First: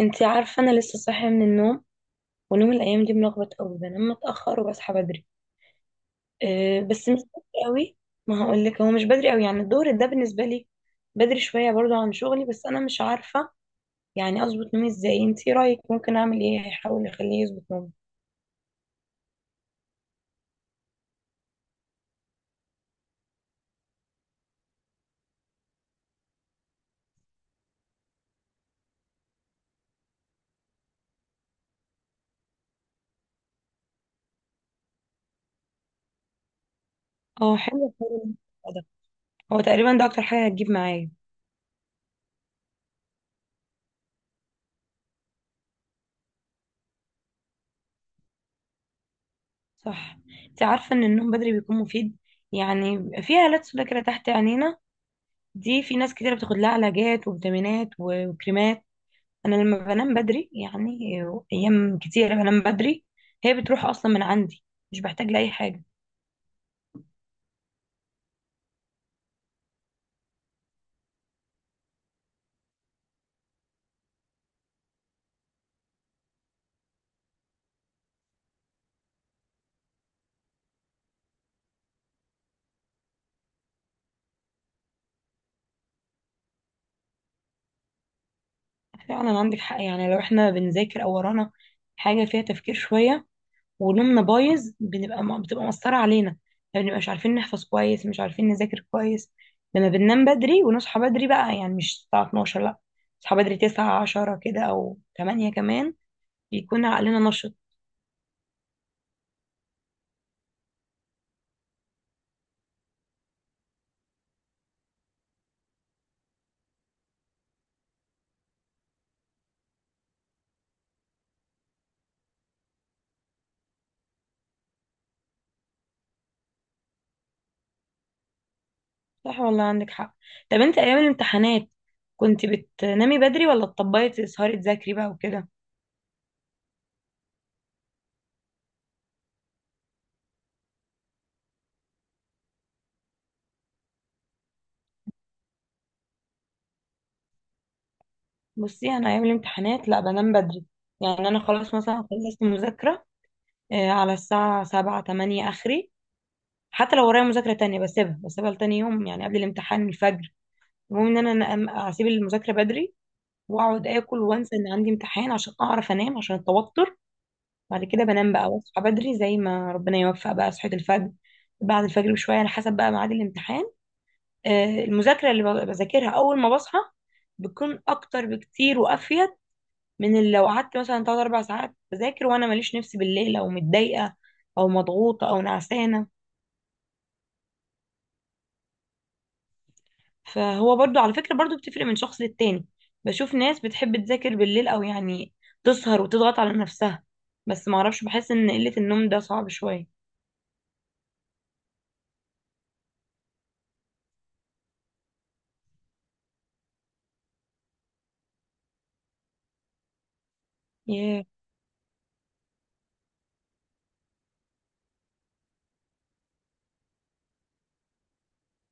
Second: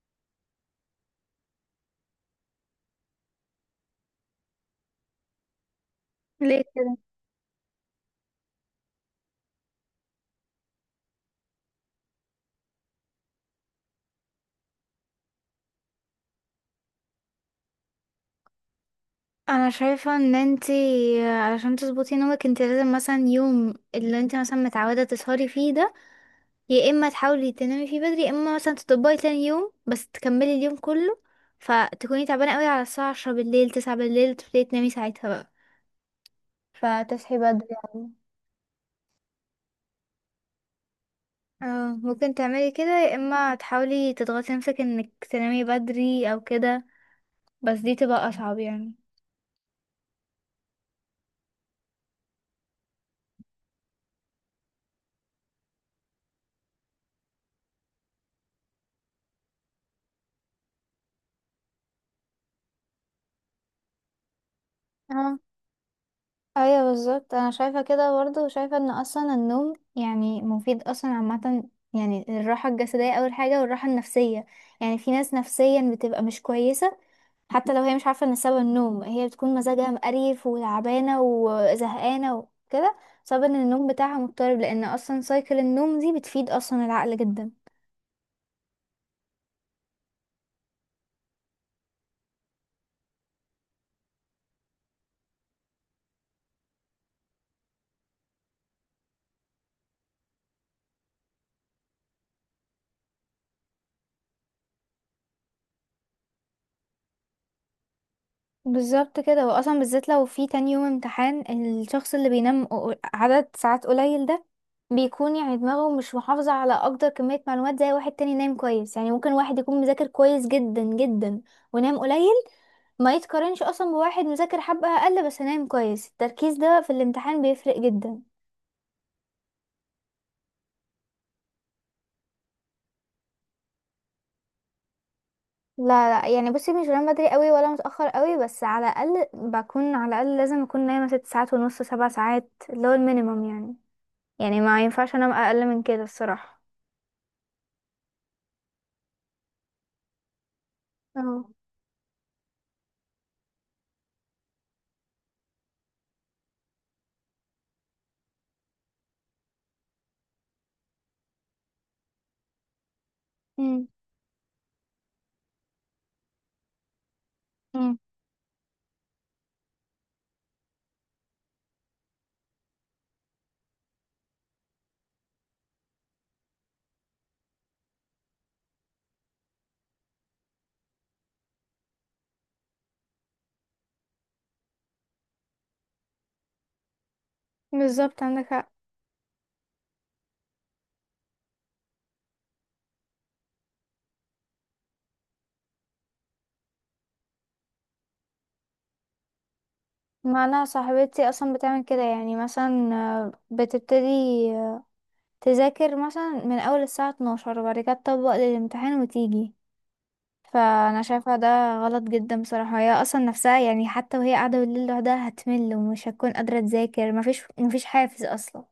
انتي عارفة انا لسه صاحية من النوم، ونوم الايام دي ملخبط قوي. بنام متأخر وبصحى بدري. ليه أه، كده؟ بس مش بدري قوي. ما هقولك هو مش بدري قوي، يعني الظهر ده بالنسبة لي بدري شوية برضو عن شغلي، بس انا مش عارفة يعني اظبط نومي ازاي. انتي رايك ممكن اعمل ايه هيحاول يخليه يظبط نومي؟ انا شايفه ان انتي، علشان تظبطي نومك، انتي لازم مثلا يوم اللي انتي مثلا متعوده تسهري فيه ده، يا اما تحاولي تنامي فيه بدري، يا اما مثلا تطبقي تاني يوم بس تكملي اليوم كله. فتكوني تعبانه قوي على الساعه 10 بالليل، 9 بالليل، تبتدي تنامي ساعتها بقى، فتصحي اه، بدري حلو يعني. حلو. ده هو تقريبا ده اكتر حاجة هتجيب معايا. اه، ممكن تعملي كده، يا اما تحاولي تضغطي نفسك انك تنامي بدري او كده، بس دي تبقى اصعب يعني. صح. انتي عارفة ان النوم بدري بيكون مفيد. يعني بيبقى في هالات سودا كده تحت عينينا، دي في ناس كتير بتاخد لها علاجات وفيتامينات وكريمات. انا لما بنام بدري، يعني ايام كتير بنام بدري، هي بتروح اصلا من عندي، مش بحتاج لاي حاجه. ايوه، بالظبط. انا شايفه كده برضه، وشايفه ان اصلا النوم يعني مفيد اصلا عامه. يعني الراحه الجسديه اول حاجه، والراحه النفسيه. يعني في ناس نفسيا بتبقى مش كويسه، حتى لو هي مش عارفه ان سبب النوم، هي بتكون مزاجها مقريف وتعبانه وزهقانه وكده، بسبب ان النوم بتاعها مضطرب، لان اصلا سايكل النوم دي بتفيد اصلا العقل جدا. فعلا عندك حق. يعني لو احنا بنذاكر او ورانا حاجه فيها تفكير شويه ونومنا بايظ، ما بتبقى مأثره علينا، ما بنبقاش عارفين نحفظ كويس، مش عارفين نذاكر كويس. لما بننام بدري ونصحى بدري بقى، يعني مش الساعه 12، لا، نصحى بدري 9 10 كده او 8 كمان، بيكون عقلنا نشط. بالظبط كده، واصلا بالذات لو في تاني يوم امتحان، الشخص اللي بينام عدد ساعات قليل ده بيكون يعني دماغه مش محافظة على اكتر كمية معلومات زي واحد تاني نايم كويس. يعني ممكن واحد يكون مذاكر كويس جدا جدا ونام قليل، ما يتقارنش اصلا بواحد مذاكر حبة اقل بس نايم كويس. التركيز ده في الامتحان بيفرق جدا. صح والله عندك حق. طب انت ايام الامتحانات كنت بتنامي بدري ولا تطبقي تسهري تذاكري بقى وكده؟ لا، لا، يعني بصي مش بنام بدري قوي ولا متأخر قوي، بس على الاقل بكون، على الاقل لازم اكون نايمة 6 ساعات ونص، 7 ساعات، اللي هو المينيمم يعني. يعني ما ينفعش انام اقل من كده الصراحة. بصي انا ايام الامتحانات لا بنام بدري. يعني انا اه. خلاص مثلا خلصت مذاكرة على الساعة سبعة تمانية اخري، حتى لو ورايا مذاكرة تانية بسيبها بسيبها لتاني يوم، يعني قبل الامتحان الفجر. المهم ان انا اسيب المذاكرة بدري واقعد امم. اكل وانسى ان عندي امتحان عشان اعرف انام، عشان التوتر. بعد امم. كده بنام بقى واصحى بدري زي ما ربنا يوفق، بقى صحيت الفجر، بعد الفجر بشوية على حسب بقى ميعاد الامتحان. المذاكرة اللي بذاكرها أول ما بصحى بتكون أكتر بكتير وأفيد من اللي لو قعدت مثلا تلات أربع ساعات بذاكر وأنا ماليش نفسي بالليل، أو متضايقة أو مضغوطة أو نعسانة. بالظبط، عندك حق. فهو برضو على فكرة برضو بتفرق من شخص للتاني. بشوف ناس بتحب تذاكر بالليل، أو يعني تسهر وتضغط على نفسها، بس معرفش، بحس إن قلة النوم ده صعب شوية. ما انا صاحبتي اصلا بتعمل كده، يعني مثلا بتبتدي آه، تذاكر مثلا من اول الساعة 12، وبعد كده تطبق للامتحان وتيجي. فانا ياه. شايفة ده غلط جدا بصراحة. هي اصلا نفسها يعني حتى وهي قاعدة بالليل لوحدها هتمل، ومش هتكون قادرة تذاكر، مفيش حافز اصلا.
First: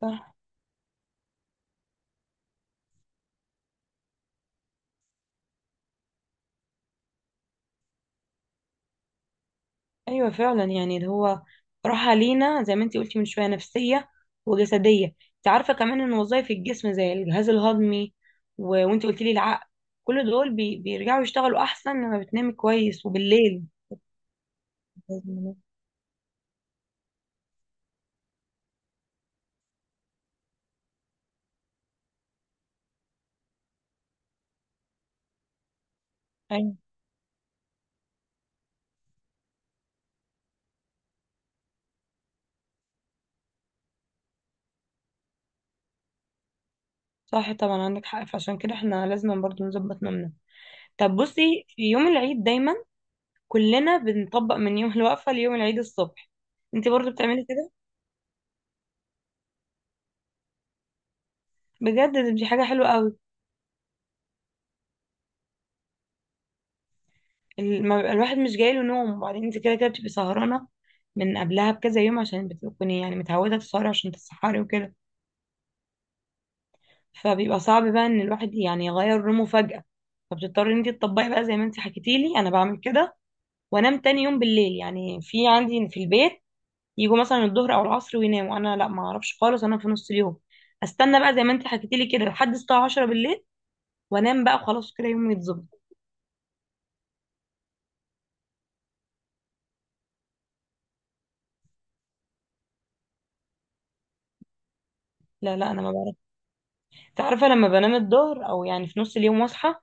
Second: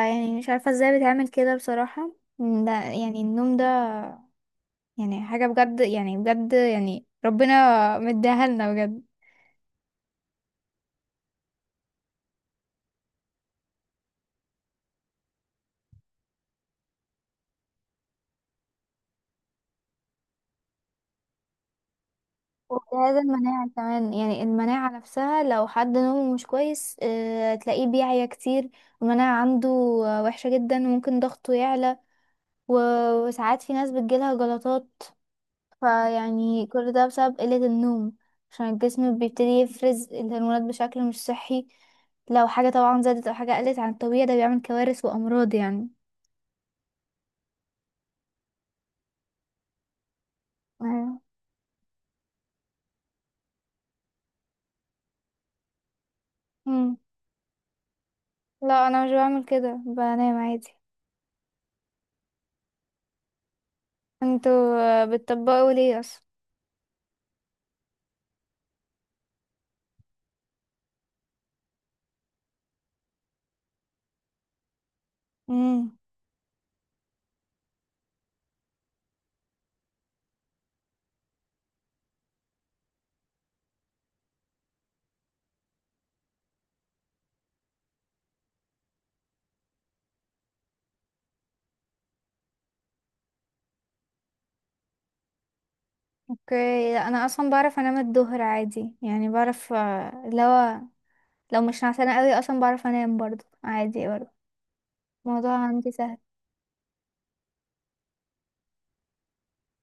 صح. مش عارفة ازاي بتعمل كده بصراحة. ده يعني النوم ده، يعني حاجة بجد، يعني بجد، يعني ربنا مديها لنا بجد. ايوه فعلا، يعني اللي هو راحه لينا زي ما انت قلتي من شويه، نفسيه وجسديه. انت عارفه كمان ان وظائف الجسم زي الجهاز الهضمي و... وانت قلتي لي العقل، كل دول بيرجعوا يشتغلوا احسن لما بتنامي كويس وجهاز وبالليل. المناعة كمان، يعني المناعة نفسها لازم- لو حد نومه مش كويس تلاقيه بيعيا كتير. المناعة عنده وحشة جدا، وممكن ضغطه يعلى. وساعات في ناس بتجيلها جلطات. فيعني ايوه. كل ده بسبب قلة النوم، عشان الجسم بيبتدي يفرز الهرمونات بشكل مش صحي. لو حاجة طبعا زادت أو حاجة قلت عن الطبيعي، ده بيعمل كوارث وأمراض يعني. صح طبعا عندك حق، فعشان كده احنا لازم برضو نظبط نومنا. طب بصي، في يوم العيد دايما كلنا بنطبق من يوم الوقفه ليوم العيد الصبح، انت أيوة. برضو بتعملي كده؟ لا، انا مش بعمل كده، بنام عادي. بجد دي حاجه حلوه قوي. انتوا بتطبقوا ليه اصلا؟ ما بيبقى الواحد مش جايله نوم، وبعدين انت كده كده بتبقي سهرانة من قبلها بكذا يوم، عشان بتكوني يعني متعودة تسهري عشان تتسحري وكده. امم. فبيبقى صعب بقى ان الواحد يعني يغير نومه فجأة، فبتضطري ان انت تطبقي بقى زي ما انت حكيتيلي انا بعمل كده. وانام تاني يوم بالليل. يعني في عندي في البيت يجوا مثلا الظهر او العصر ويناموا، انا لا، ما اعرفش خالص. انا في نص اليوم استنى بقى زي ما انت حكيتيلي كده لحد الساعة 10 بالليل، وانام بقى وخلاص كده يومي يتظبط. اوكي. لا، انا اصلا بعرف انام الظهر عادي، يعني بعرف لو مش نعسانه قوي اصلا بعرف انام برضو عادي، برضو الموضوع لا لا، انا ما عندي سهل. تعرف لما بنام الظهر او يعني في نص اليوم واصحى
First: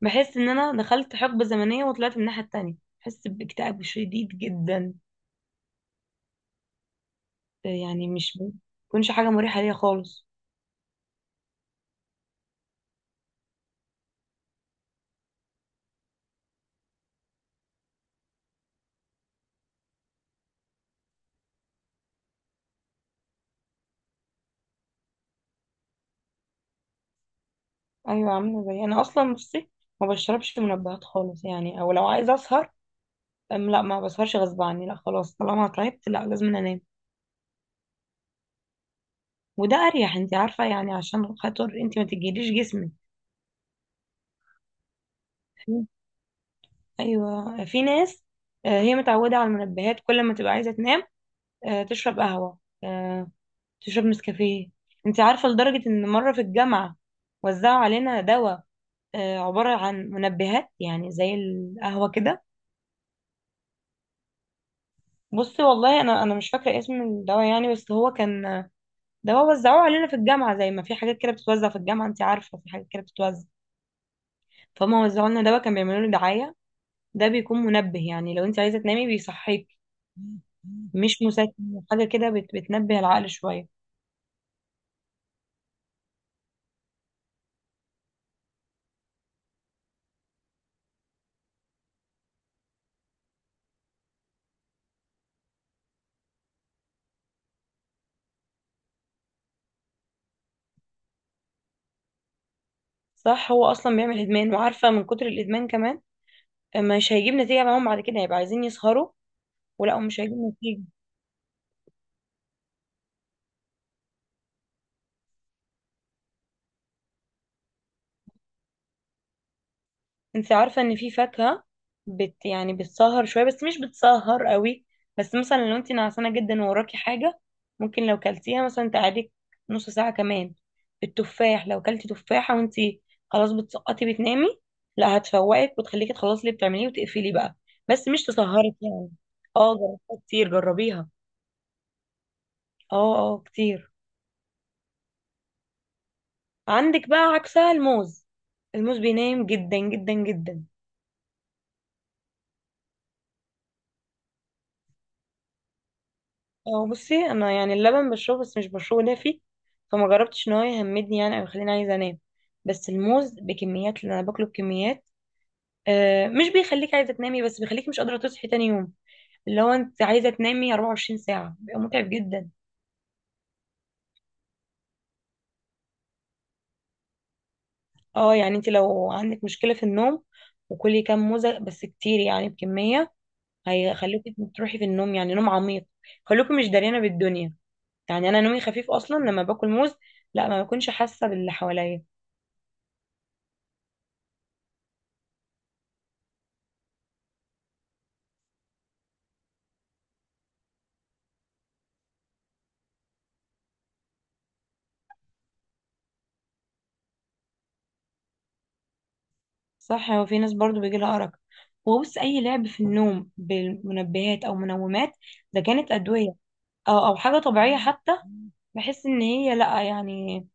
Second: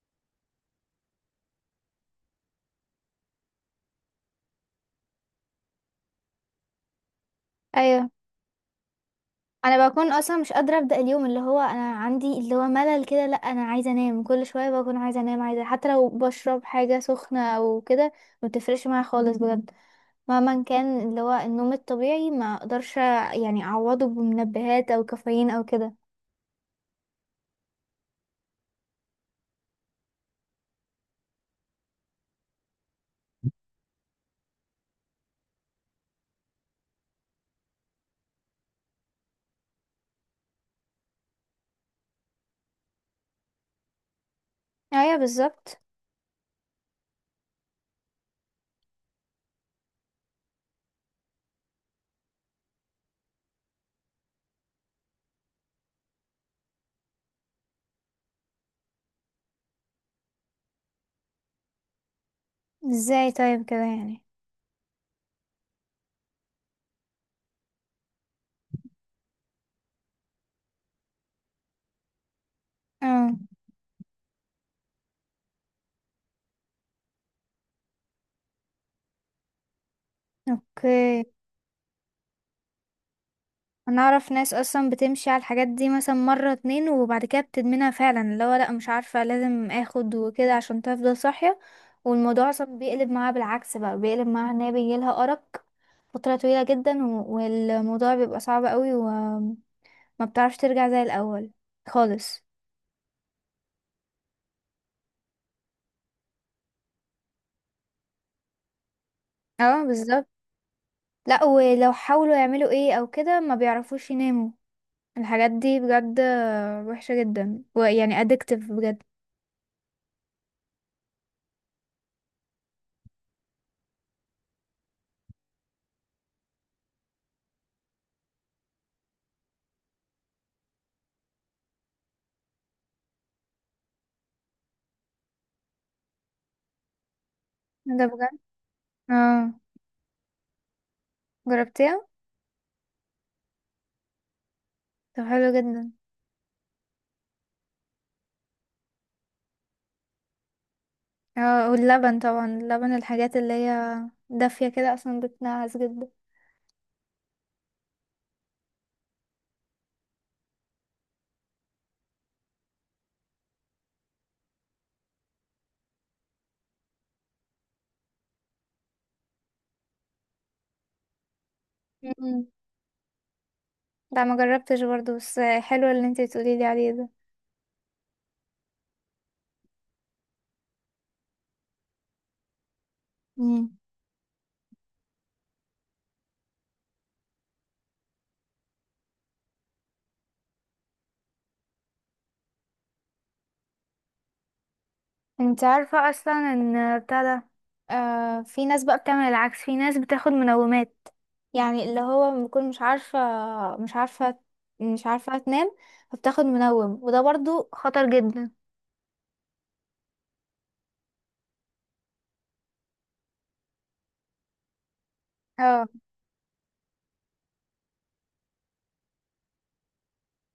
بحس ان انا دخلت حقبة زمنية وطلعت من الناحية التانية، بحس باكتئاب شديد جدا. يعني ايوه، مش بتكونش حاجة مريحة ليا انا بكون خالص. اصلا مش قادره ابدا. اليوم اللي هو انا عندي اللي هو ملل كده، لا انا عايزه انام كل شويه، بكون عايزه انام، عايزه حتى لو بشرب حاجه سخنه او كده، ما بتفرقش معايا خالص بجد. مهما كان، اللي هو النوم الطبيعي ما اقدرش يعني اعوضه بمنبهات او كافيين او كده. ايوه. عاملة زي انا اصلا. بصي ما بشربش منبهات خالص، يعني او لو عايزة اسهر أم لا ما بسهرش غصب عني، لا خلاص طالما تعبت لا لازم انام، وده اريح. انت عارفة يعني عشان خاطر انت ما تجيليش جسمك. ايوه، بالظبط. ايوه. في ناس هي متعودة على المنبهات كل ما تبقى عايزة تنام، تشرب قهوة، آه، تشرب نسكافيه. انت عارفة لدرجة ان مرة في الجامعة وزعوا علينا دواء عبارة عن منبهات، يعني زي القهوة كده. ازاي طيب كده يعني؟ بصي والله انا مش فاكرة اسم الدواء، يعني بس هو كان دواء وزعوه علينا في الجامعة. زي ما في حاجات كده بتتوزع في الجامعة، انت عارفة في حاجات كده اه. بتتوزع، فهم وزعوا لنا دواء كان بيعملوا له دعاية. ده بيكون منبه، يعني لو انت عايزة تنامي بيصحيك، اوكي. مش مسكن حاجة كده، بتنبه العقل شوية. انا اعرف ناس اصلا بتمشي على الحاجات دي مثلا مرة، اتنين، وبعد كده بتدمنها فعلا، اللي هو لا مش عارفة، لازم اخد وكده عشان تفضل صاحية. والموضوع اصلا بيقلب معاها بالعكس، بقى بيقلب معاها ان هي بيجيلها ارق فترة طويلة جدا، والموضوع بيبقى صعب قوي، وما بتعرفش ترجع زي الاول خالص. صح، هو اصلا بيعمل ادمان، وعارفة من كتر الادمان كمان مش هيجيب نتيجة معاهم، بعد كده هيبقى عايزين يسهروا اه، ومش بالظبط. هيجيب نتيجة. لا، ولو حاولوا يعملوا ايه او كده ما بيعرفوش يناموا. الحاجات دي بجد وحشة جدا، ويعني ادكتيف بجد. انت عارفة ان في فاكهة يعني بتسهر شوية بس مش بتسهر قوي. بس مثلا لو انت نعسانة جدا ووراكي حاجة، ممكن لو كلتيها مثلا تقعدك نص ساعة كمان. التفاح لو كلتي تفاحة وانت خلاص بتسقطي بتنامي، لا، هتفوقك وتخليكي تخلصي اللي بتعمليه وتقفلي بقى، ده بس مش بجد. تسهرك يعني. اه. اه، جربتها كتير، جربيها. جربتيها؟ اه اه، كتير. طب حلو جدا. عندك بقى عكسها الموز. الموز بينام جدا جدا جدا. اه، واللبن طبعا، اللبن الحاجات اللي هي دافية كده اصلا بتنعس جدا. هو بصي انا يعني اللبن بشربه بس مش بشربه دافي، فما جربتش ان هو يهمدني يعني او يخليني عايزه انام. بس الموز بكميات، اللي انا باكله بكميات، مش بيخليك عايزه تنامي، بس بيخليك مش قادره تصحي تاني يوم. اللي هو انت عايزه تنامي 24 ساعه، بيبقى متعب مم. جدا. لا، ما جربتش برضو، بس حلو اللي انتي تقولي لي عليه ده. اه، يعني انت لو عندك مشكله في النوم وكلي كام موزه بس كتير، يعني بكميه، مم. هيخليكي تروحي في النوم، يعني نوم عميق، خلوكي مش داريانه بالدنيا. يعني انا نومي خفيف اصلا، لما باكل موز لا، ما بكونش حاسه باللي حواليا. انت عارفة اصلا ان بتاع ده، في ناس بقى بتعمل العكس، في ناس بتاخد منومات. يعني اللي هو بكون مش عارفة، مش عارفة مش عارفة تنام، فبتاخد منوم، وده برضو خطر جدا. صح، هو في ناس برضو بيجي لها أرق. وبص، أي لعب في النوم بالمنبهات أو منومات، ده اه، كانت أدوية أو حاجة طبيعية حتى، بحس إن هي لأ، يعني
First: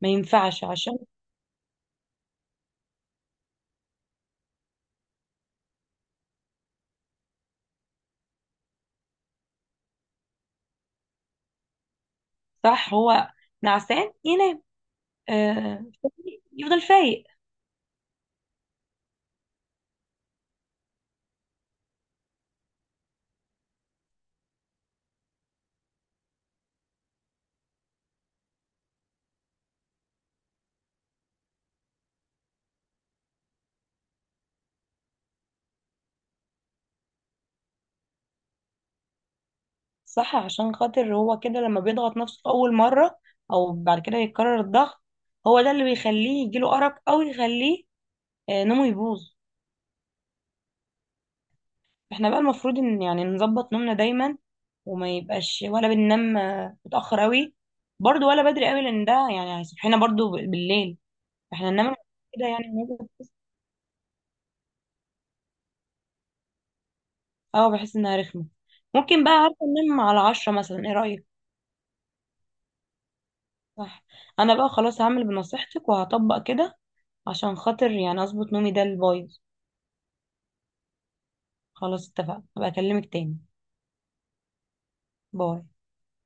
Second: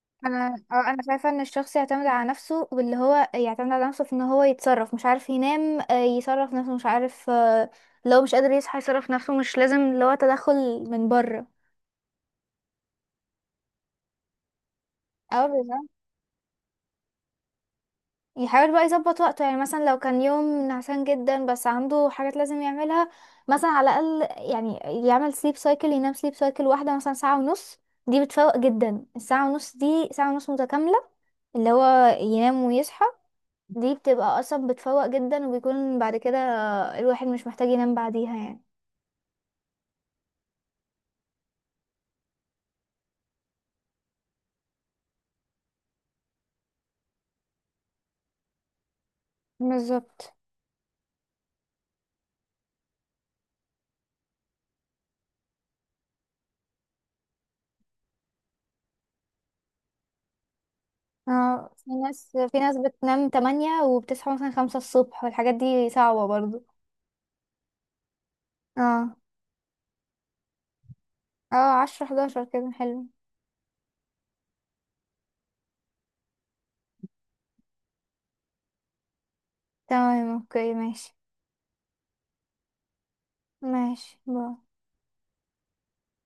ما انا ينفعش اه انا عشان. شايفه ان الشخص يعتمد على نفسه، واللي هو يعتمد على نفسه في ان هو يتصرف. مش عارف ينام يصرف نفسه، مش عارف لو مش قادر يصحى يصرف نفسه، مش لازم اللي هو تدخل من بره. صح، هو نعسان ينام، اه، آه بالظبط. يفضل فايق. يحاول بقى يظبط وقته، يعني مثلا لو كان يوم نعسان جدا بس عنده حاجات لازم يعملها، مثلا على الأقل يعني يعمل سليب سايكل، ينام سليب سايكل واحدة مثلا ساعة ونص. دي بتفوق جدا، الساعة ونص دي ساعة ونص متكاملة، اللي هو ينام ويصحى، دي بتبقى أصلا بتفوق جدا، وبيكون بعد كده الواحد مش محتاج ينام بعديها يعني. صح، عشان خاطر هو كده لما بيضغط نفسه في أول مرة أو بعد كده يتكرر الضغط، هو ده اللي بيخليه يجيله أرق أو يخليه نومه يبوظ. بالظبط. احنا بقى المفروض ان يعني نظبط نومنا دايما، وما يبقاش ولا بننام متأخر قوي برضو، ولا بدري قوي، لان ده يعني هيصحينا برضو بالليل. اه، احنا في ننام ناس كده في يعني ناس هنبقى بتنام تمانية وبتصحى مثلا 5 الصبح، والحاجات دي صعبة برضو. اه بحس انها رخمة. اه. ممكن بقى، عارفة، ننام على عشرة مثلا، ايه رأيك؟ اه، 10 11 كده حلو. صح. انا بقى خلاص هعمل بنصيحتك وهطبق كده، عشان خاطر يعني اظبط نومي ده البايظ. تمام، اوكي، ماشي. خلاص اتفقنا، هبقى اكلمك تاني. ماشي، باي. باي.